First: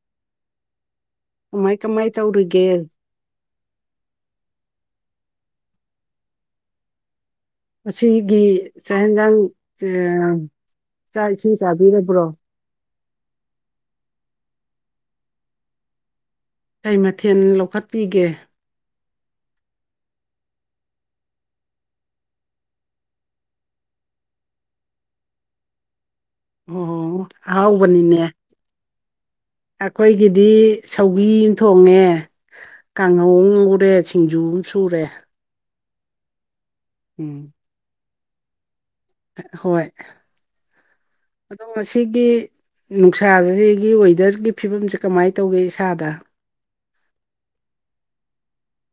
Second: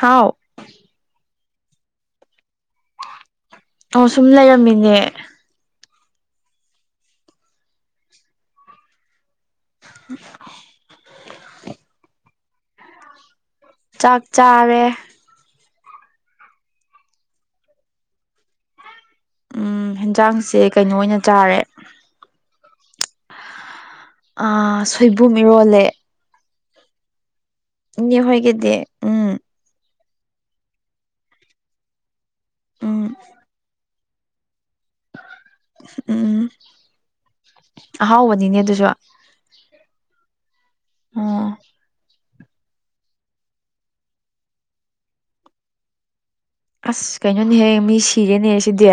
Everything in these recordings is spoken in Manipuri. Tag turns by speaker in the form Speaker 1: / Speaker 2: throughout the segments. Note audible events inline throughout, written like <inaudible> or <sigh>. Speaker 1: ꯍꯥꯎ
Speaker 2: ꯀꯃꯥꯏ ꯀꯃꯥꯏ ꯇꯧꯔꯤꯒꯦ
Speaker 1: ꯑꯣ ꯁꯨꯝ ꯂꯩꯔꯝꯃꯤꯅꯦ
Speaker 2: ꯉꯁꯤꯒꯤ ꯆꯥ ꯏꯟꯖꯥꯡ ꯑꯥ ꯆꯥꯛ ꯏꯁꯤꯡ ꯆꯥꯕꯤꯔꯕ꯭ꯔꯣ
Speaker 1: ꯆꯥꯛ ꯆꯥꯔꯦ
Speaker 2: ꯀꯩ ꯃꯊꯦꯟ ꯂꯧꯈꯠꯄꯤꯒꯦ
Speaker 1: ꯎꯝ ꯍꯦꯟꯖꯥꯡꯁꯦ ꯀꯩꯅꯣ ꯑꯣꯏꯅ ꯆꯥꯔꯦ ꯑꯥ ꯁꯣꯏꯕꯨꯝ ꯏꯔꯣꯜꯂꯦ
Speaker 2: ꯑꯣ
Speaker 1: ꯏꯅ‌ꯦ ꯍꯣꯏꯒꯤꯗꯤ ꯎꯝ
Speaker 2: ꯑꯈꯣꯏꯒꯤꯗꯤ ꯁꯧꯒ꯭ꯔꯤ ꯑꯝ ꯊꯣꯡꯉꯦ
Speaker 1: ꯎꯝ
Speaker 2: ꯀꯥꯡꯉꯧ ꯎꯔꯦ ꯁꯤꯡꯖꯨ ꯑꯃ ꯁꯨꯔꯦ
Speaker 1: ꯎꯝ
Speaker 2: ꯎꯝ
Speaker 1: ꯑꯍꯥꯎꯕꯅꯤꯅꯦ ꯑꯗꯨꯁꯨ
Speaker 2: ꯍꯣꯏ ꯑꯣ ꯁꯤꯒꯤ ꯅꯨꯡꯁꯥꯁꯤꯒꯤ ꯋꯦꯗꯔꯒꯤ ꯐꯤꯕꯝꯁꯤꯦ ꯀꯃꯥꯏꯅ ꯇꯧꯒꯦ ꯏꯁꯥꯗ
Speaker 1: ꯑꯁ ꯀꯩꯅꯣꯅꯦꯍꯌꯦ ꯃꯤ ꯁꯤꯔꯦꯅꯦ ꯁꯤꯗꯤ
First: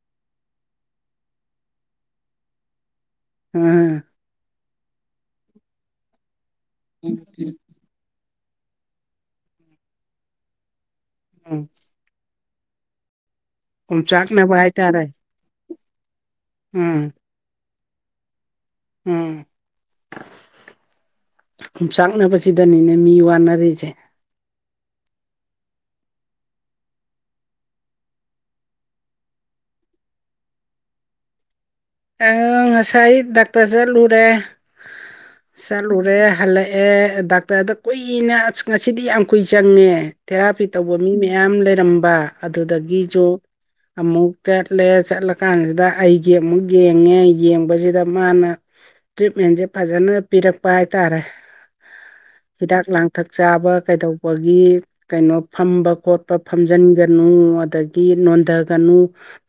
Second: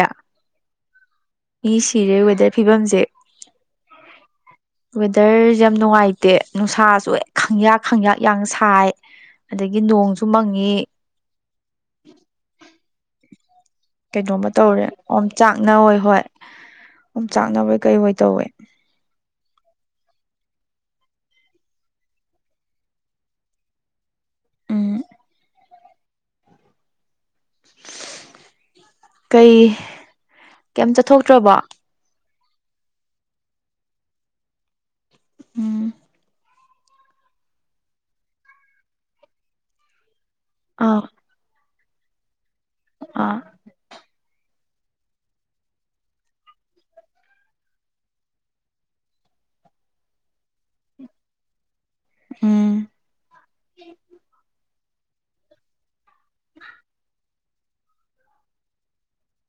Speaker 1: ꯃꯤ ꯁꯤꯔꯦ ꯋꯦꯗꯔ ꯐꯤꯕꯝꯁꯦ
Speaker 2: ꯎꯝ
Speaker 1: ꯋꯦꯗꯔꯁꯦ ꯌꯥꯝ ꯅꯨꯡꯉꯥꯏꯇꯦ ꯅꯨꯡꯁꯥꯁꯨ ꯍꯦꯛ ꯈꯪꯌꯥ ꯍꯪꯌꯥꯥꯛ ꯌꯥꯡ ꯁꯥꯏ ꯑꯗꯒꯤ ꯅꯣꯡꯁꯨ ꯃꯪꯉꯤ
Speaker 2: ꯎꯝ
Speaker 1: ꯀꯩꯗꯣꯃ
Speaker 2: ꯑꯣꯝꯆꯥꯛꯅꯕ
Speaker 1: ꯇꯧꯔꯦ
Speaker 2: ꯍꯥꯏꯇꯥꯔꯦ
Speaker 1: ꯑꯣꯝ ꯆꯥꯛꯅ ꯍꯣꯏ ꯍꯣꯏ
Speaker 2: ꯎꯝ
Speaker 1: ꯑꯗꯨꯨꯝ ꯆꯥꯛꯅꯕꯩ ꯀꯩ ꯍꯣꯏ ꯇꯧꯋꯦ
Speaker 2: ꯎꯝ ꯌꯆꯥꯛꯅꯕꯁꯤꯗꯅꯤꯅꯦ ꯃꯤ ꯋꯥꯅꯔꯤꯁꯦ
Speaker 1: ꯑꯥ ꯀꯩ ꯀꯩꯝ ꯆꯠꯊꯣꯛꯇ꯭ꯔꯕꯣ
Speaker 2: <inaudible> ꯉꯁꯥꯏ ꯗꯥꯛꯇ‍꯭ꯔ ꯆꯠꯂꯨꯔꯦ
Speaker 1: ꯎꯝ
Speaker 2: ꯆꯠꯂꯨꯔꯦ ꯍꯜꯂꯛ ꯑꯦ ꯗꯥꯛꯇꯔꯗ ꯀꯨꯏꯅ ꯑꯁ ꯉꯁꯤꯗꯤ ꯌꯥꯝ ꯀꯨꯏ ꯆꯪꯉꯦ ꯊꯦꯔꯥꯄꯤ ꯇꯧꯕ
Speaker 1: ꯑꯥ
Speaker 2: ꯃꯤ ꯃꯌꯥꯝ ꯂꯩꯔꯝꯕ ꯑꯗꯨꯗꯒꯤꯁꯨ
Speaker 1: ꯑꯥ
Speaker 2: ꯑꯃꯨꯛ ꯆꯠꯂꯦ ꯆꯠꯂꯀꯥꯟꯁꯤꯗ ꯑꯩꯒꯤ ꯑꯃꯨꯛ ꯌꯦꯡꯉꯦ ꯌꯦꯡꯕꯁꯤꯗ ꯃꯥꯅ ꯇ꯭ꯔꯤꯠꯃꯦꯟꯁꯦ ꯐꯖꯅ ꯄꯤꯔꯛꯄ ꯍꯥꯏꯇꯥꯔꯦ ꯍꯤꯗꯥꯛ
Speaker 1: ꯎꯝ
Speaker 2: ꯂꯥꯡꯊꯛ ꯆꯥꯕ ꯀꯩꯗꯧꯕꯒꯤ ꯀꯩꯅꯣ ꯐꯝꯕ ꯈꯣꯠꯄ ꯐꯝꯖꯤꯟꯒꯅꯨ ꯑꯗ ꯅꯣꯟꯊꯒꯅꯨ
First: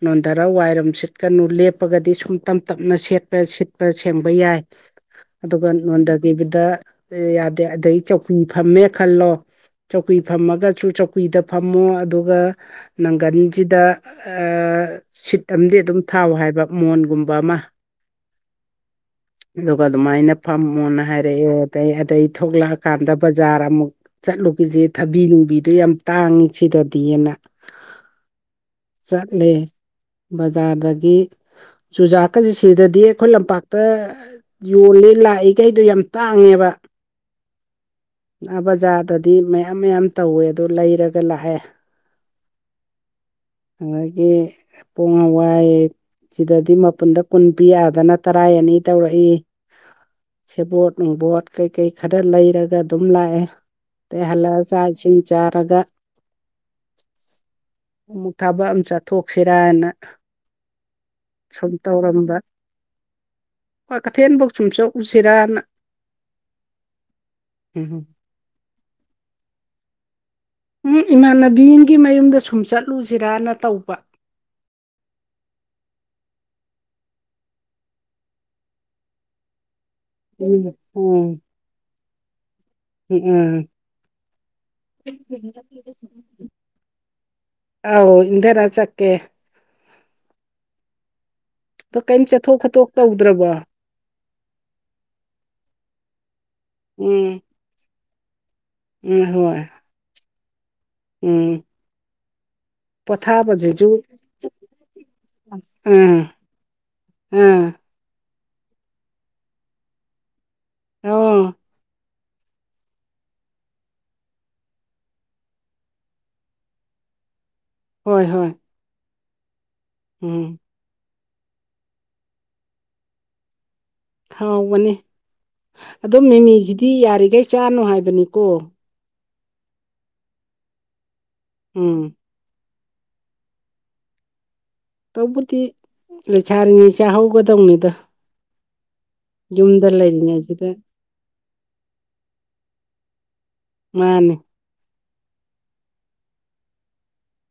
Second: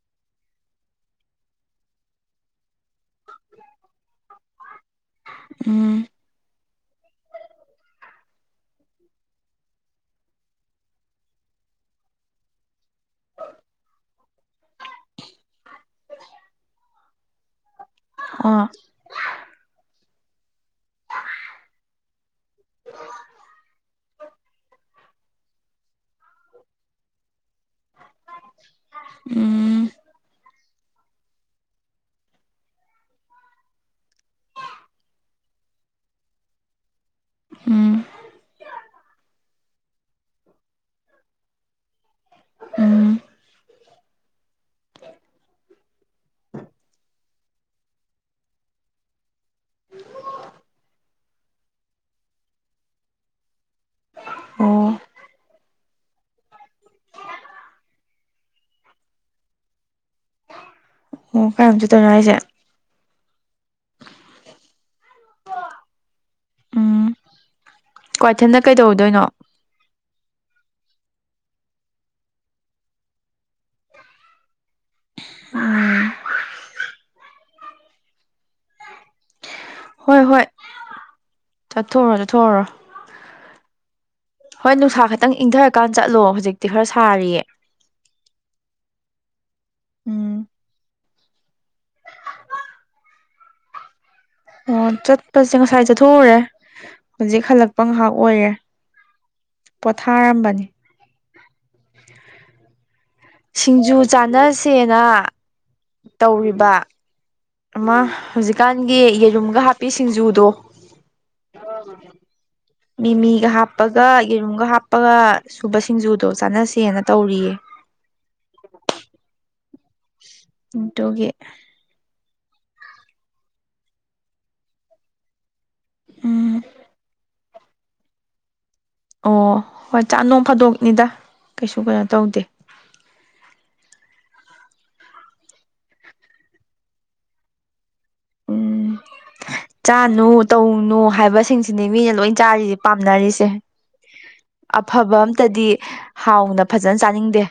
Speaker 2: ꯅꯣꯟꯊꯔ ꯋꯥꯏꯔꯝ ꯁꯤꯠꯀꯅꯨ ꯂꯦꯞ ꯄꯒꯗꯤ ꯁꯨꯝ ꯇꯞ ꯇꯞꯅ ꯁꯦꯠꯄ ꯁꯤꯠꯄ ꯁꯦꯡꯕ ꯌꯥꯏ ꯑꯗꯨꯒ
Speaker 1: ꯎꯝ
Speaker 2: ꯕꯗ ꯌꯥꯗꯦ ꯑꯗꯗꯒꯤ ꯆꯧꯀꯤ ꯐꯝꯃꯦ ꯈꯜꯂꯣ ꯆꯧꯀꯨꯏ ꯐꯝꯃꯒꯁꯨ ꯆꯧꯀꯨꯏꯗ ꯐꯝꯃꯣ ꯑꯗꯨꯒ ꯅꯪꯒꯟꯁꯤꯗ ꯁꯤꯠ ꯑꯃꯗꯤ ꯑꯗꯨꯝ ꯊꯥꯎ ꯍꯥꯏꯕ ꯃꯣꯟꯒꯨꯝꯕ ꯑꯃ
Speaker 1: ꯑ
Speaker 2: ꯏꯝ ꯑꯗꯨꯒ ꯑꯗꯨꯃꯥꯏꯅ ꯐꯝꯃꯣꯅ ꯍꯥꯏꯔꯛꯑꯦ ꯑꯗꯩ ꯑꯗꯩ ꯊꯣꯛꯂꯛꯑꯀꯥꯟꯗ ꯕꯖꯥꯔ ꯑꯃꯨꯛ ꯆꯠꯂꯨꯕꯤꯁꯦ ꯊꯕꯤ ꯅꯨꯡꯕꯤꯗꯣ ꯌꯥꯝ ꯇꯥꯡꯉꯤ ꯁꯤꯗꯗꯤꯅ ꯆꯠꯂꯦ
Speaker 1: ꯎꯝ
Speaker 2: ꯕꯖꯥꯔꯗꯒꯤ ꯆꯨꯖꯥꯛꯀꯁꯤ ꯁꯤꯗꯗꯤ ꯑꯩꯈꯣꯏ ꯂꯝꯄꯥꯛꯇ ꯌꯣꯜꯂꯤ ꯂꯥꯛꯏꯈꯩꯗꯣ ꯌꯥꯝ ꯇꯥꯡꯉꯦꯕ
Speaker 1: ꯎꯝ
Speaker 2: ꯕꯖꯥꯔꯗꯗꯤ ꯃꯌꯥꯝ ꯃꯌꯥꯝ ꯇꯧꯋꯦ ꯑꯗꯣ ꯂꯩꯔꯒ ꯂꯥꯛꯑꯦ
Speaker 1: ꯎꯝ
Speaker 2: ꯑꯗꯒꯤ ꯄꯣ ꯍꯋꯥꯏ ꯁꯤꯗꯗꯤ ꯃꯄꯨꯟꯗ ꯀꯨꯟ ꯄꯤ ꯑꯗꯅ ꯇꯔꯥ ꯑꯅꯤ ꯇꯧꯔꯛꯏ ꯁꯦꯕꯣꯠ ꯅꯨꯡꯕꯣꯠ ꯀꯩꯀꯩ ꯈꯔ ꯂꯩꯔꯒ ꯑꯗꯨꯝ ꯂꯥꯛꯑꯦ ꯇꯦꯍꯂ
Speaker 1: ꯑꯣ
Speaker 2: ꯁꯥꯁꯤ ꯆꯔꯒ ꯑꯃꯨꯛ ꯊꯥꯕꯛ ꯑꯃ ꯆꯠꯊꯣꯛꯁꯤꯔꯅ
Speaker 1: ꯑꯣ
Speaker 2: ꯁꯨꯝ
Speaker 1: ꯀꯔꯝ ꯆꯠꯇꯣꯏꯅꯣ ꯍꯥꯏꯁꯦ
Speaker 2: ꯇꯧꯔꯝꯕ ꯍꯣꯏ ꯀꯩꯊꯦꯜꯐꯧ ꯁꯨꯝꯁꯨ ꯎꯁꯤꯔꯅ ꯍꯝ ꯍꯝ
Speaker 1: ꯀ꯭ꯋꯥꯏꯊꯦꯟꯗ ꯀꯩꯗꯧꯗꯣꯏꯅꯣ
Speaker 2: ꯏ ꯏꯃꯥꯟꯅꯕꯤ ꯑꯃꯒꯤ ꯃꯌꯨꯝꯗ ꯁꯨꯝ ꯆꯠꯂꯨꯖꯤꯔꯥꯅ ꯇꯧꯕ
Speaker 1: ꯎꯝ ꯍꯣꯏ ꯍꯣꯏ
Speaker 2: ꯎꯝ ꯎꯝ
Speaker 1: ꯆꯠꯊꯣꯛꯎꯔꯣ ꯆꯠꯊꯣꯛꯎꯔꯣ
Speaker 2: ꯎꯝ
Speaker 1: ꯍꯣꯏ ꯅꯨꯡꯁꯥ ꯈꯛꯇꯪ ꯏꯪꯗꯔꯀꯥꯟ ꯆꯠꯂꯣ ꯍꯧꯖꯤꯛꯇꯤ ꯈꯔ ꯁꯥꯔꯤꯌꯦ
Speaker 2: ꯑꯧ ꯏꯪꯗꯔ ꯆꯠꯀꯦ
Speaker 1: ꯎꯝ
Speaker 2: ꯄ ꯀꯩꯝ ꯆꯠꯊꯣꯛ ꯈꯣꯠꯇꯣꯛ ꯇꯧꯗ꯭ꯔꯕꯣ
Speaker 1: ꯑꯣ ꯆꯠꯄꯁꯦ ꯉꯁꯥꯏ ꯆꯠꯊꯣꯛꯎꯔꯦ
Speaker 2: ꯎꯝ
Speaker 1: ꯍꯧꯖꯤꯛ ꯍꯜꯂꯛꯄ ꯉꯥꯏꯍꯥꯛ ꯑꯣꯏꯔꯦ
Speaker 2: ꯎꯝ ꯍꯣꯏ
Speaker 1: ꯄꯣꯊꯥꯔꯝꯕꯅꯤ
Speaker 2: ꯎꯝ
Speaker 1: ꯁꯤꯡꯖꯨ
Speaker 2: ꯄꯣꯊꯥꯕꯗꯨꯁꯨ
Speaker 1: ꯆꯥꯅꯁꯦꯅ
Speaker 2: ꯎꯝ
Speaker 1: ꯇꯧꯔꯤꯕ
Speaker 2: ꯎꯝ
Speaker 1: ꯑꯃ ꯍꯧꯖꯤꯛꯀꯥꯟꯒꯤ ꯌꯦꯔꯨꯝꯒ ꯍꯥꯞꯄꯤ ꯁꯤꯡꯖꯨꯗꯣ
Speaker 2: ꯑꯣ
Speaker 1: ꯃꯤꯃꯤꯒ ꯍꯥꯞꯄꯒ ꯌꯦꯔꯨꯝꯒ ꯍꯥꯞꯄꯒ ꯁꯨꯕ ꯁꯤꯡꯖꯨꯗꯣ ꯆꯥꯟꯅꯁꯦꯅ ꯇꯧꯔꯤꯌꯦ
Speaker 2: ꯍꯣꯏ ꯍꯣꯏ ꯎꯝ
Speaker 1: ꯏꯟꯇꯨꯒꯤ
Speaker 2: ꯍꯥꯎꯕꯅꯤ ꯑꯗꯣ
Speaker 1: ꯎꯝ
Speaker 2: ꯃꯤꯃꯤꯖꯤꯗꯤ ꯌꯥꯔꯤꯒꯩ ꯆꯥꯅꯣ ꯍꯥꯏꯕꯅꯤꯀꯣ
Speaker 1: ꯑꯣ ꯍꯣꯏ ꯆꯥ ꯅꯣꯡ ꯐꯥꯗꯣꯛꯅꯤꯗ ꯀꯩꯁꯨ ꯀꯩꯅꯣ
Speaker 2: ꯎꯝ
Speaker 1: ꯇꯧꯗꯦ
Speaker 2: ꯇꯧꯕꯨꯗꯤ ꯂꯩꯁꯥꯔꯤꯉꯩ ꯆꯥꯍꯧꯒꯗꯧꯅꯤꯗ
Speaker 1: ꯎꯝ
Speaker 2: ꯌꯨꯝꯗ
Speaker 1: ꯆꯥꯅꯨ
Speaker 2: ꯂꯩꯔꯤꯉꯩꯁꯤꯗ
Speaker 1: ꯇꯧꯅꯨ ꯍꯥꯏꯕꯁꯤꯡꯁꯤꯅꯦ ꯃꯤꯅ ꯂꯣꯏ ꯆꯥꯔꯤꯁꯦ ꯄꯥꯝꯅꯔꯤꯁꯦ
Speaker 2: ꯃꯥꯅꯦ
Speaker 1: ꯑꯐꯕ ꯑꯝꯇꯗꯤ ꯍꯥꯎꯅ ꯐꯖꯅ ꯆꯥꯅꯤꯡꯗꯦ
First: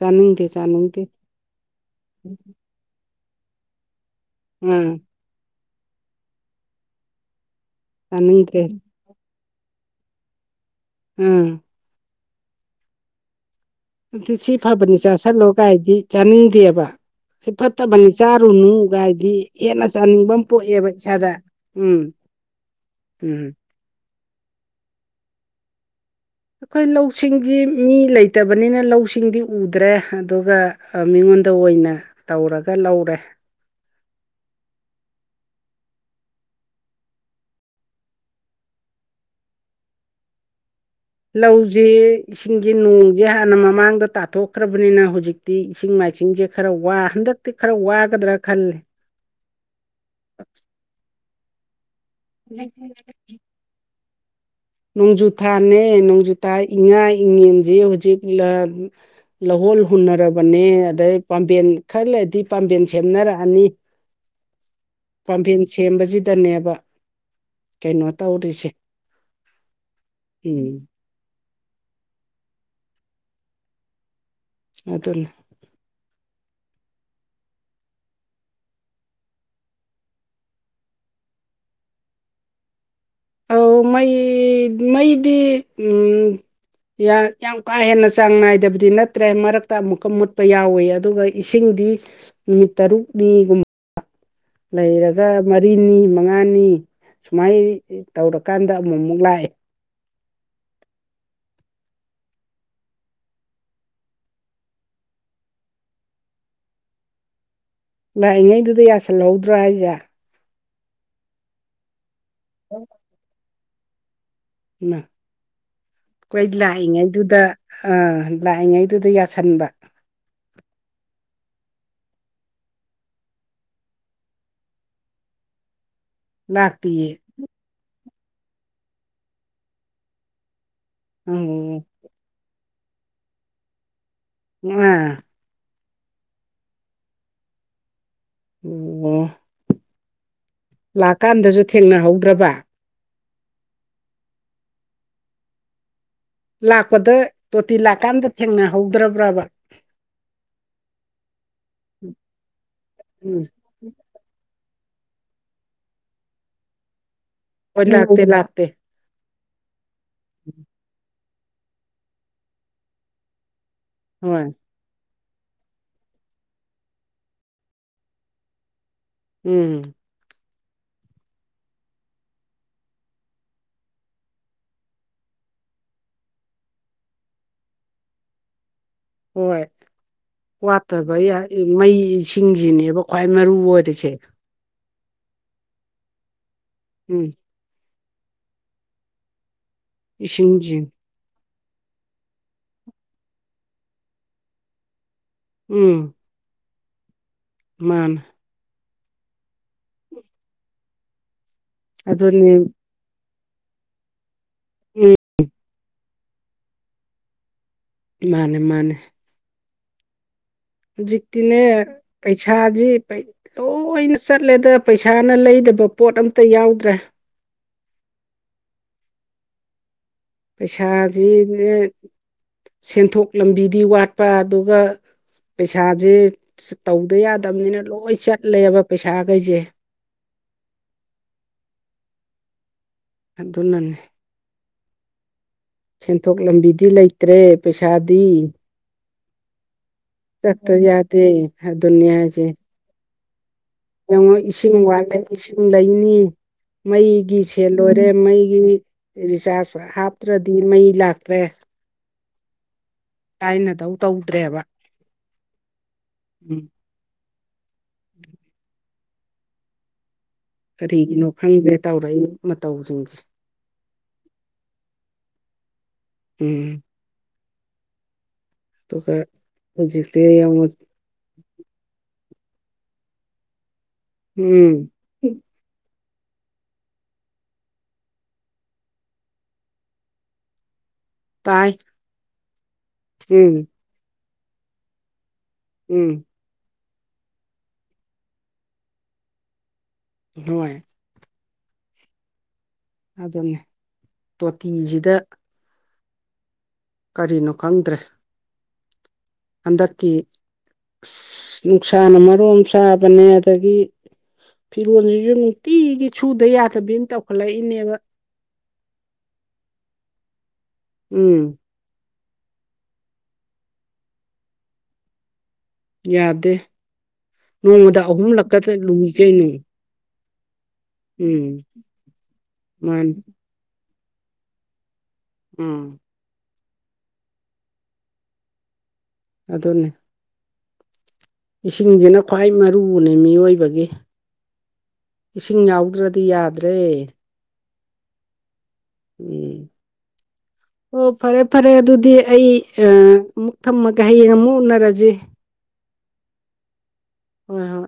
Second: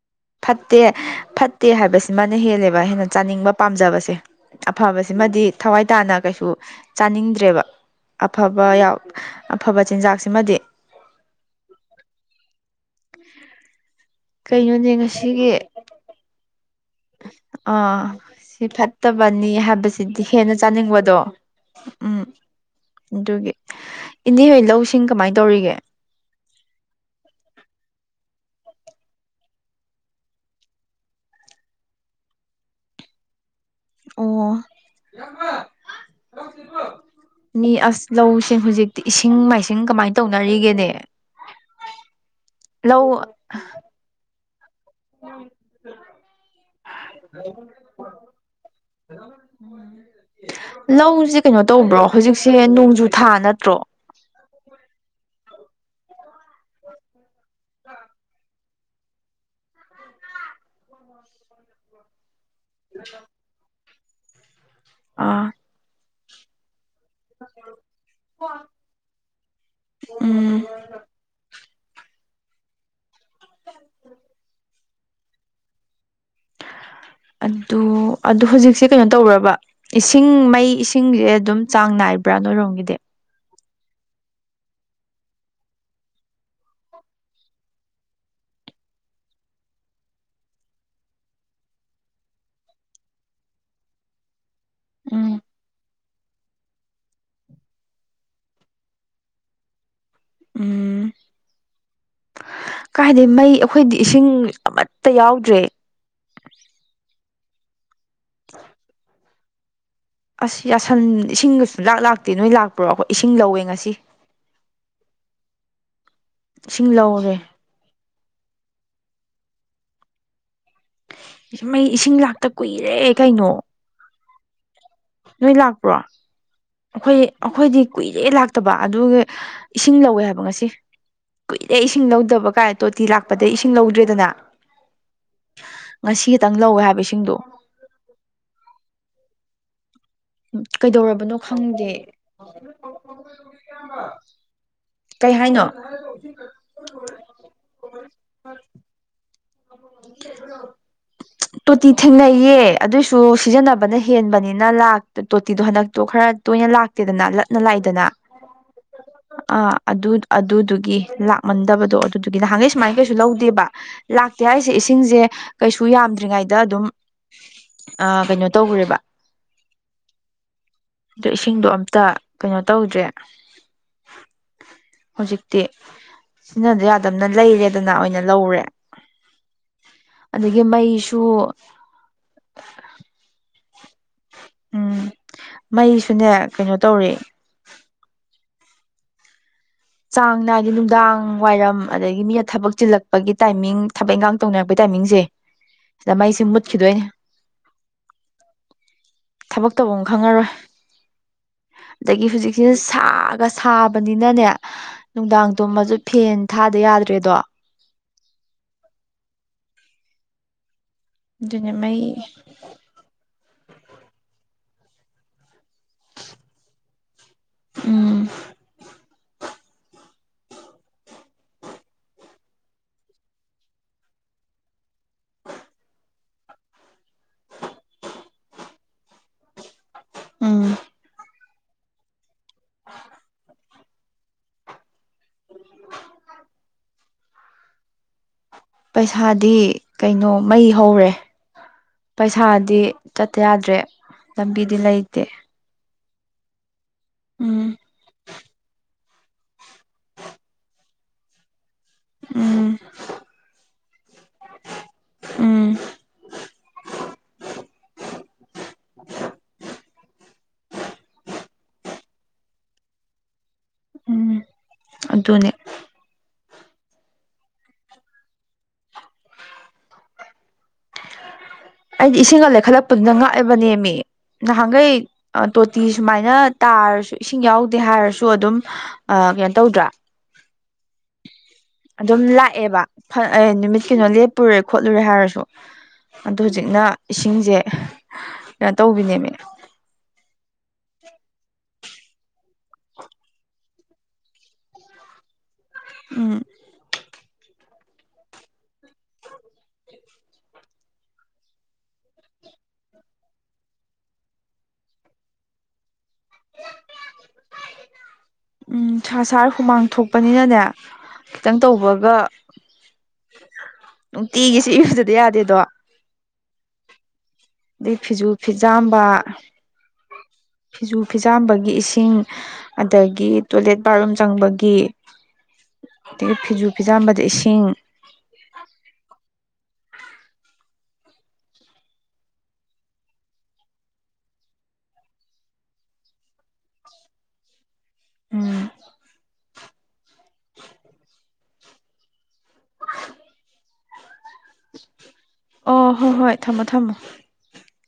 Speaker 2: ꯆꯥꯅꯤꯡꯗꯦ
Speaker 1: ꯐꯠꯇꯦ
Speaker 2: ꯆꯥꯅꯤꯡꯗꯦ
Speaker 1: ꯐꯠꯇꯦ ꯍꯥꯏꯕꯁꯤꯃꯅ ꯍꯦꯜꯂꯦꯕ ꯕ ꯍꯦꯟꯅ ꯆꯥꯅꯤꯡꯕ ꯄꯥꯝꯖꯕꯁꯦ
Speaker 2: ꯑꯥ
Speaker 1: ꯑꯐꯕꯁꯤꯃꯗꯤ ꯊꯋꯥꯏ ꯇꯥꯅ ꯀꯩꯁꯨ ꯆꯥꯅꯤꯡꯗ꯭ꯔꯦꯕ
Speaker 2: ꯆꯥꯅꯤꯡꯗ꯭ꯔꯦ
Speaker 1: ꯑꯐꯕ ꯌꯥꯏ ꯑꯐꯕ ꯆꯤꯟꯖꯥꯛꯁꯤꯃꯗꯤ
Speaker 2: ꯎꯝ
Speaker 1: <inaudible>
Speaker 2: ꯑꯗꯨ ꯁꯤ ꯐꯕꯅꯤ
Speaker 1: ꯀꯩꯅꯣꯅꯦ
Speaker 2: ꯆꯥꯁꯤꯜꯂꯣ
Speaker 1: ꯉꯁꯤꯒꯤ
Speaker 2: ꯀꯥꯏꯗꯤ ꯆꯥꯅꯤꯡꯗꯦꯕ ꯁꯤ ꯐꯠꯇꯕꯅꯤ
Speaker 1: ꯑꯥ ꯁꯤ
Speaker 2: ꯆꯥꯔꯨꯅꯨꯒꯥꯏꯗꯤ
Speaker 1: ꯐꯠꯇꯕꯅꯤ
Speaker 2: ꯍꯦꯟꯅ
Speaker 1: ꯍꯥꯏꯕꯁꯤꯗꯤ
Speaker 2: ꯆꯥꯅꯤꯡꯕ ꯑꯃ
Speaker 1: ꯍꯦꯟꯅ
Speaker 2: ꯄꯣꯛꯑꯦꯕ
Speaker 1: ꯆꯥꯅꯤꯡꯕꯗꯣ
Speaker 2: ꯏꯁꯥꯗ ꯎꯝ ꯎꯝ
Speaker 1: ꯑꯗꯨꯒꯤ ꯏꯅꯦꯍꯣꯏ ꯂꯧ ꯁꯤꯡ ꯀꯃꯥꯏ ꯇꯧꯔꯤꯒꯦ
Speaker 2: ꯑꯩꯈꯣꯏ ꯂꯧꯁꯤꯡꯗꯤ ꯃꯤ ꯂꯩꯇꯕꯅꯤꯅ ꯂꯧꯁꯤꯡꯗꯤ ꯎꯗ꯭ꯔꯦ ꯑꯗꯨꯒ ꯑ ꯃꯤꯉꯣꯟꯗ ꯑꯣꯏꯅ ꯇꯧꯔꯒ ꯂꯧꯔꯦ
Speaker 1: ꯑꯣ ꯃꯤ ꯑꯁ ꯂꯧꯁꯤꯡ ꯍꯧꯖꯤꯛꯇꯤ ꯏꯁꯤꯡ ꯃꯥꯏꯁꯤꯡ ꯀꯃꯥꯏ ꯇꯧꯅꯔꯤꯒꯦꯅꯦ
Speaker 2: ꯂꯧꯖꯤ ꯏꯁꯤꯡꯖꯤ
Speaker 1: ꯂꯧ
Speaker 2: ꯅꯣꯡꯖꯦ ꯍꯥꯟꯅ ꯃꯃꯥꯡꯗ ꯇꯥꯊꯣꯛ ꯈ꯭ꯔꯕꯅꯤꯅ ꯍꯧꯖꯤꯛꯇꯤ ꯏꯁꯤꯡ ꯃꯥꯏꯁꯤꯡꯖꯦ ꯈꯔ ꯋꯥ ꯍꯟꯗꯛꯇꯤ ꯈꯔ ꯋꯥꯒꯗ꯭ꯔꯥ ꯈꯜꯂꯦ
Speaker 1: ꯂꯧꯖꯦ ꯀꯩꯅꯣ ꯇꯧꯕ꯭ꯔꯣ ꯍꯧꯖꯤꯛꯁꯦ ꯅꯣꯡꯖꯨ ꯊꯥ ꯅꯠꯇ꯭ꯔꯣ
Speaker 2: ꯅꯣꯡꯖꯨꯊꯥꯅꯦ ꯅꯣꯡꯖꯨꯊꯥ ꯏꯉꯥ ꯏꯉꯦꯟꯖꯦ ꯍꯧꯖꯤꯛ ꯂ ꯂꯧꯍꯣꯜ ꯍꯨꯟꯅꯔꯕꯅꯦ ꯑꯗꯩ ꯄꯥꯝꯕꯦꯟ ꯈꯔ ꯂꯩꯗꯤ ꯄꯥꯝꯕꯦꯟ ꯁꯦꯝꯅꯔꯛꯑꯅꯤ
Speaker 1: ꯑꯥ
Speaker 2: ꯄꯥꯝꯕꯦꯟ ꯁꯦꯝꯕꯖꯤꯗꯅꯦꯕ ꯀꯩꯅꯣ ꯇꯧꯔꯤꯁꯦ
Speaker 1: ꯎꯝ
Speaker 2: ꯑꯗꯨꯅꯦ
Speaker 1: ꯑꯗꯨ ꯑꯗꯨ ꯍꯧꯖꯤꯛꯁꯦ ꯀꯩꯅꯣ ꯇꯧꯕ꯭ꯔꯕ ꯏꯁꯤꯡ ꯃꯩ ꯏꯁꯤꯡꯖꯦ ꯑꯗꯨꯝ ꯆꯥꯡ ꯅꯥꯏꯕ꯭ꯔꯥ ꯅꯣꯏꯔꯣꯝꯒꯤꯗꯤ
Speaker 2: ꯑꯧ ꯃꯩ ꯃꯩꯗꯤ ꯎꯝ ꯌꯥ ꯌꯥꯝ ꯀꯥ ꯍꯦꯟꯅ ꯆꯥꯡ ꯅꯥꯏꯗꯕꯗꯤ ꯅꯠꯇ꯭ꯔꯦ ꯃꯔꯛꯇ ꯑꯃꯨꯛꯀ ꯃꯨꯠꯄ ꯌꯥꯎꯋꯦ ꯑꯗꯨꯒ ꯏꯁꯤꯡꯗꯤ ꯅꯨꯃꯤꯠ ꯇꯔꯨꯛꯅꯤꯒꯨꯝꯕ ꯂꯩꯔꯒ
Speaker 1: ꯎꯝ
Speaker 2: ꯃꯔꯤꯅꯤ ꯃꯉꯥꯅꯤ ꯁꯨꯃꯥꯏ ꯇꯧꯔꯀꯥꯟꯗ ꯑꯃꯨꯛ ꯑꯃꯨꯛ ꯂꯥꯛꯑꯦ
Speaker 1: ꯎꯝ ꯀꯥꯏꯗꯩ ꯃꯩ ꯑꯩꯈꯣꯏꯗꯤ ꯏꯁꯤꯡ ꯑꯃꯠꯇ ꯌꯥꯎꯗ꯭ꯔꯦ
Speaker 2: ꯂꯥꯛꯏꯉꯩꯗꯨꯗ ꯌꯥꯁꯜꯍꯧꯗ꯭ꯔꯥ ꯍꯥꯏꯁꯦ
Speaker 1: ꯑꯁ ꯌꯥꯁꯟ ꯏꯁꯤꯡ ꯁꯨꯡꯂꯥꯛ ꯂꯥꯛꯇꯦ ꯅꯣꯏ ꯂꯥꯛꯄ꯭ꯔꯣ ꯑꯩꯈꯣꯏ ꯏꯁꯤꯡ ꯂꯧꯋꯦ ꯉꯁꯤ
Speaker 2: ꯍꯥꯢꯃ ꯈꯣꯏ
Speaker 1: ꯏꯁꯤꯡ ꯂꯧꯔꯦ
Speaker 2: ꯂꯥꯛꯏꯉꯩꯗꯨꯗ ꯑꯥ ꯂꯥꯛꯏꯉꯩꯗꯨꯗ ꯌꯥꯁꯟꯕ
Speaker 1: ꯃꯩ ꯏꯁꯤꯡ ꯂꯥꯛꯇ ꯀꯨꯏꯔꯦ ꯀꯩꯅꯣ ꯅꯣꯏ ꯂꯥꯛꯄ꯭ꯔꯣ
Speaker 2: ꯂꯥꯛꯇꯤꯌꯦ
Speaker 1: ꯑꯩꯈꯣꯏ ꯑꯩꯈꯣꯏꯗꯤ ꯀꯨꯏꯔꯦ ꯂꯥꯛꯇꯕ ꯑꯗꯨ ꯏꯁꯤꯡ ꯂꯧꯋꯦ ꯍꯥꯏꯕ ꯉꯁꯤ ꯀꯨꯏꯔꯦ
Speaker 2: ꯑꯣ
Speaker 1: ꯏꯁꯤꯡ ꯏꯁꯤꯡ ꯂꯧꯗꯕ ꯀꯥꯏ ꯇꯣꯇꯤ ꯂꯥꯛꯄꯗꯩ ꯏꯁꯤꯡ ꯂꯧꯗ꯭ꯔꯦꯗꯅ
Speaker 2: ꯎꯝ
Speaker 1: ꯉꯁꯤ ꯇꯪ ꯂꯧꯋꯦ ꯍꯥꯏꯕ ꯏꯁꯤꯡꯗꯣ
Speaker 2: ꯎꯝ
Speaker 1: ꯀꯩꯗꯧꯔꯕꯅꯣ ꯈꯪꯗꯦ
Speaker 2: ꯊꯦꯡꯅꯍꯧꯗ꯭ꯔꯕ
Speaker 1: ꯀꯩ ꯍꯥꯏꯅꯣ
Speaker 2: ꯂꯥꯛꯄꯗ ꯇꯣꯇꯤ ꯂꯥꯛꯀꯥꯟꯗ ꯊꯦꯡꯅꯍꯧꯗ꯭ꯔꯕ꯭ꯔꯕ
Speaker 1: ꯇꯣꯇꯤ ꯊꯦꯡꯅꯩꯌꯦ ꯑꯗꯨꯏꯁꯨ
Speaker 2: ꯎꯝ
Speaker 1: ꯁꯤꯖꯤꯟꯅꯕꯅ ꯍꯦꯟꯕꯅꯤꯅ ꯇꯣꯇꯤꯗꯣ ꯍꯟꯗꯛꯇꯣ ꯈꯔ ꯇꯣꯏꯅ ꯂꯥꯛꯇꯦꯗꯅ
Speaker 2: ꯍꯣꯏ ꯂꯥꯛꯇꯦ ꯂꯥꯛꯇꯦ
Speaker 1: ꯑ ꯑꯗꯨ ꯑꯗꯨꯗꯨꯒꯤ ꯂꯥꯛ ꯃꯟꯗꯕꯗꯣ ꯑꯗꯨꯗꯨꯒꯤ ꯅꯍꯥꯟꯒꯩ ꯁꯨꯃꯥꯏꯅ ꯀꯩꯁꯨ ꯂꯧꯗꯦꯕ ꯂꯥꯛꯇꯦ
Speaker 2: ꯍꯣꯏ
Speaker 1: ꯍꯥꯏꯁꯦ ꯏꯁꯤꯡꯁꯦ ꯀꯩꯁꯨ ꯌꯥꯝꯗ꯭ꯔꯤꯉꯩꯗ ꯑꯗꯨꯝ ꯀꯩꯅꯣ ꯇꯧꯒ꯭ꯔꯦꯕ
Speaker 2: ꯎꯝ
Speaker 1: ꯑꯗꯨ ꯏꯁꯤꯡꯗꯣ ꯑꯝꯇ ꯀꯩꯅꯣ ꯇꯧꯗ꯭ꯔꯦ ꯍꯧꯖꯤꯛꯇꯤ ꯁꯤꯅꯗ ꯌꯥꯗꯝꯅꯤꯅ ꯂꯩꯔꯦꯗꯅ ꯑꯣꯏꯅ ꯂꯧꯔꯦ
Speaker 2: ꯍꯣꯏ
Speaker 1: ꯑꯗꯒꯤ
Speaker 2: ꯋꯥꯠꯇꯕ
Speaker 1: ꯃꯩꯁꯨ
Speaker 2: ꯌꯥꯏ ꯃꯩ ꯏꯁꯤꯡꯁꯤꯅꯦꯕ ꯈ꯭ꯋꯥꯏ ꯃꯔꯨ ꯑꯣꯏꯔꯤꯁꯦ
Speaker 1: ꯎꯝ ꯃꯩꯁꯨꯅꯦ ꯀꯩꯅꯣ ꯇꯧꯔꯦ
Speaker 2: ꯎꯝ
Speaker 1: ꯆꯥꯡ ꯅꯥꯏꯗꯦ
Speaker 2: ꯏꯁꯤꯡꯁꯤ
Speaker 1: ꯅꯨꯡꯗꯥꯡ ꯋꯥꯏꯔꯝ ꯑꯗꯒꯤ ꯃꯤꯅ ꯊꯕꯛ ꯆꯤꯜꯂꯛꯄꯒꯤ ꯇꯥꯏꯃꯤꯡ ꯊꯕꯛ ꯏꯟꯈꯥꯡ ꯇꯧꯅꯔꯛꯄꯒꯤ ꯇꯥꯏꯃꯤꯡꯁꯦ
Speaker 2: ꯎꯝ
Speaker 1: ꯗ ꯃꯩꯁꯦ ꯃꯨꯠꯈꯤꯗꯣꯏꯅꯦ
Speaker 2: ꯃꯥꯅꯦ
Speaker 1: ꯊꯕꯛ ꯇꯧꯕꯝ ꯈꯪꯉꯔꯣꯏ ꯑꯗꯒꯤ
Speaker 2: ꯑꯗꯨꯅꯤ
Speaker 1: ꯍꯧꯖꯤꯛꯁꯦ ꯁꯥꯒ ꯁꯥꯕꯅꯤꯅꯅꯦ
Speaker 2: ꯎꯝ
Speaker 1: ꯅꯨꯡꯗꯥꯡ ꯇꯨꯝꯃꯁꯨ ꯐꯦꯟ ꯊꯥꯗ ꯌꯥꯗ꯭ꯔꯦꯗꯣ
Speaker 2: ꯃꯥꯅꯦ ꯃꯥꯅꯦ ꯖꯤꯛꯇꯤꯅꯦ
Speaker 1: ꯑꯗꯨꯅꯦ ꯃꯩ
Speaker 2: ꯄꯩꯁꯥ ꯄꯩꯁꯥꯁꯤ ꯂꯣꯏꯅ ꯆꯠꯂꯦꯗ ꯄꯩꯁꯥꯅ ꯂꯩꯗꯕ ꯄꯣꯠ ꯑꯝꯇ ꯌꯥꯎꯗ꯭ꯔꯦ
Speaker 1: ꯎꯝ
Speaker 2: ꯄꯩꯁꯥꯁꯤꯅꯦ ꯁꯦꯟꯊꯣꯛ ꯂꯝꯕꯤꯗꯤ ꯋꯥꯠꯄ ꯑꯗꯨꯒ ꯄꯩꯁꯥꯁꯦ ꯇꯧꯗ ꯌꯥꯗꯕꯅꯤꯅ ꯂꯣꯏ ꯆꯠꯂꯦꯕ ꯄꯩꯁꯥꯈꯩꯁꯦ
Speaker 1: ꯎꯝ
Speaker 2: ꯑꯗꯨꯅꯅꯤ ꯁꯦꯟꯊꯣꯛ ꯂꯝꯕꯤꯗꯤ ꯂꯩꯇ꯭ꯔꯦ ꯄꯩꯁꯥꯗꯤ
Speaker 1: ꯄꯩꯁꯥꯗꯤ ꯀꯩꯅꯣ ꯃꯩ
Speaker 2: ꯆꯠꯇ
Speaker 1: ꯍꯧꯔꯦ
Speaker 2: ꯌꯥꯗꯦ ꯑꯗꯨꯅꯤ ꯍꯥꯏꯁꯦ
Speaker 1: ꯄꯩꯁꯥꯗꯤ ꯆꯠꯇ ꯌꯥꯗ꯭ꯔꯦ
Speaker 2: ꯌꯦꯡꯉꯣ
Speaker 1: ꯂꯝꯕꯤꯗꯤ
Speaker 2: ꯏꯁꯤꯡ ꯋꯥꯠꯂꯦ
Speaker 1: ꯂꯩꯇꯦ
Speaker 2: ꯏꯁꯤꯡ ꯁꯤꯡ ꯂꯩꯅꯤ ꯃꯩꯒꯤ ꯁꯦꯜ
Speaker 1: ꯎꯝ
Speaker 2: ꯂꯣꯏꯔꯦ ꯃꯩꯒꯤ ꯔꯤꯆꯥꯔꯖ ꯍꯥꯞꯇ꯭ꯔꯗꯤ ꯃꯩ ꯂꯥꯛꯇ꯭ꯔꯦ
Speaker 1: ꯎꯝ
Speaker 2: ꯊꯥꯏꯅꯗꯧ ꯇꯧꯗ꯭ꯔꯦꯕ
Speaker 1: ꯎꯝ
Speaker 2: ꯎꯝ ꯎꯝ ꯀꯔꯤꯒꯤꯅꯣ ꯈꯪꯗ꯭ꯔꯦ ꯇꯧꯔꯛꯏ ꯃꯇꯧꯁꯤꯡꯁꯦ
Speaker 1: ꯎꯝ ꯑꯗꯨꯅꯦ
Speaker 2: ꯎꯝ ꯑꯗꯨꯒ ꯍꯧꯖꯤꯛꯛꯇ ꯌꯥꯝ
Speaker 1: ꯑꯩꯗꯤ ꯏꯁꯤꯡꯒꯂꯦꯛ ꯈꯠꯂ ꯄꯨꯟꯅ ꯉꯥꯛꯑꯕꯅꯦꯃꯤ
Speaker 2: ꯎꯝ
Speaker 1: ꯅꯍꯥꯟꯈꯩ ꯇꯣꯇꯤ ꯁꯨꯃꯥꯏꯅ ꯇꯥꯔꯁꯨ ꯏꯁꯤꯡ ꯌꯥꯎꯗꯦ ꯍꯥꯏꯔꯁꯨ ꯑꯗꯨꯝ ꯀꯩꯅꯣ ꯇꯧꯗ꯭ꯔꯥ
Speaker 2: ꯄꯥꯏ
Speaker 1: ꯑꯗꯨꯝ ꯂꯥꯛꯑꯦꯕ ꯅꯨꯃꯤꯠ ꯀꯩꯅꯣ ꯂꯦꯞꯄꯨꯔꯦ ꯈꯣꯠꯂꯨꯔꯦ ꯍꯥꯏꯔꯁꯨ
Speaker 2: ꯎꯝ
Speaker 1: ꯑꯗꯣ ꯍꯧꯖꯤꯛꯅ ꯏꯁꯤꯡꯁꯦ ꯀꯩꯅꯣ ꯇꯧꯕꯤꯅꯦꯃꯦ
Speaker 2: ꯍꯣꯏ ꯑꯗꯨꯅꯤ ꯇꯣꯇꯤꯁꯤꯗ
Speaker 1: ꯎꯝ
Speaker 2: ꯀꯔꯤꯅꯣ ꯈꯪꯗ꯭ꯔꯦ ꯍꯟꯗꯛꯀꯤ ꯅꯨꯡꯁꯥꯅ ꯃꯔꯣ ꯁꯥꯕꯅꯦ ꯑꯗꯒꯤ ꯐꯤꯔꯣꯜꯁꯤꯁꯨ ꯅꯨꯡꯇꯤꯒꯤ ꯁꯨꯗ ꯌꯥꯗꯕꯤ ꯑꯃ ꯇꯧꯈꯠꯂꯛꯏꯅꯦꯕ
Speaker 1: ꯎꯝ ꯅꯨꯡꯁꯥ ꯁꯥꯔ ꯍꯨꯃꯥꯡ ꯊꯣꯛꯄꯅꯤꯅꯅꯦ ꯈꯤꯇꯪ
Speaker 2: ꯎꯝ
Speaker 1: ꯇꯧꯕꯒ ꯅꯨꯡꯇꯤꯒꯤꯁꯦ ꯏꯨꯗꯗꯤ ꯌꯥꯗꯦꯗꯣ
Speaker 2: ꯌꯥꯗꯦ
Speaker 1: ꯑꯗꯩ
Speaker 2: ꯅꯣꯡꯃꯗ
Speaker 1: ꯐꯤꯖꯨ
Speaker 2: ꯑꯍꯨꯝꯂꯛꯀꯗ
Speaker 1: ꯐꯤꯖꯥꯝꯕ
Speaker 2: ꯂꯨꯏ ꯀꯩꯅꯣ
Speaker 1: ꯐꯤꯖꯨ
Speaker 2: ꯎꯝ
Speaker 1: ꯐꯤꯖꯥꯝꯕꯒꯤ ꯏꯁꯤꯡ
Speaker 2: ꯃꯥꯅꯤ
Speaker 1: ꯑꯗꯒꯤ ꯇꯣꯏꯂꯦꯠ ꯕꯥꯠꯔꯨꯝ ꯆꯪꯕꯒꯤ
Speaker 2: ꯎꯝ
Speaker 1: ꯑꯗꯒꯤ ꯐꯤꯖꯨ ꯐꯤꯖꯥꯝꯕꯗ ꯏꯁꯤꯡ
Speaker 2: ꯑꯗꯨꯅꯦ ꯏꯁꯤꯡꯁꯤꯅ ꯈ꯭ꯋꯥꯏ ꯃꯥꯔꯨꯅꯦ ꯃꯤꯑꯣꯏꯕꯒꯤ ꯏꯁꯤꯡ ꯌꯥꯎꯗ꯭ꯔꯗꯤ ꯌꯥꯗ꯭ꯔꯦ
Speaker 1: ꯎꯝ
Speaker 2: ꯎꯝ ꯑꯣ ꯐꯔꯦ ꯐꯔꯦ ꯑꯗꯨꯗꯤ ꯑꯩ ꯑꯃꯨꯛ ꯊꯝꯃꯒ ꯍꯌꯦꯡ ꯑꯃꯨꯛ ꯎꯅꯔꯁꯤ
Speaker 1: ꯑꯣ ꯍꯣ ꯍꯣꯏ ꯊꯝꯃꯣ ꯊꯝꯃꯣ
Speaker 2: ꯍꯣꯏ ꯍꯣꯏ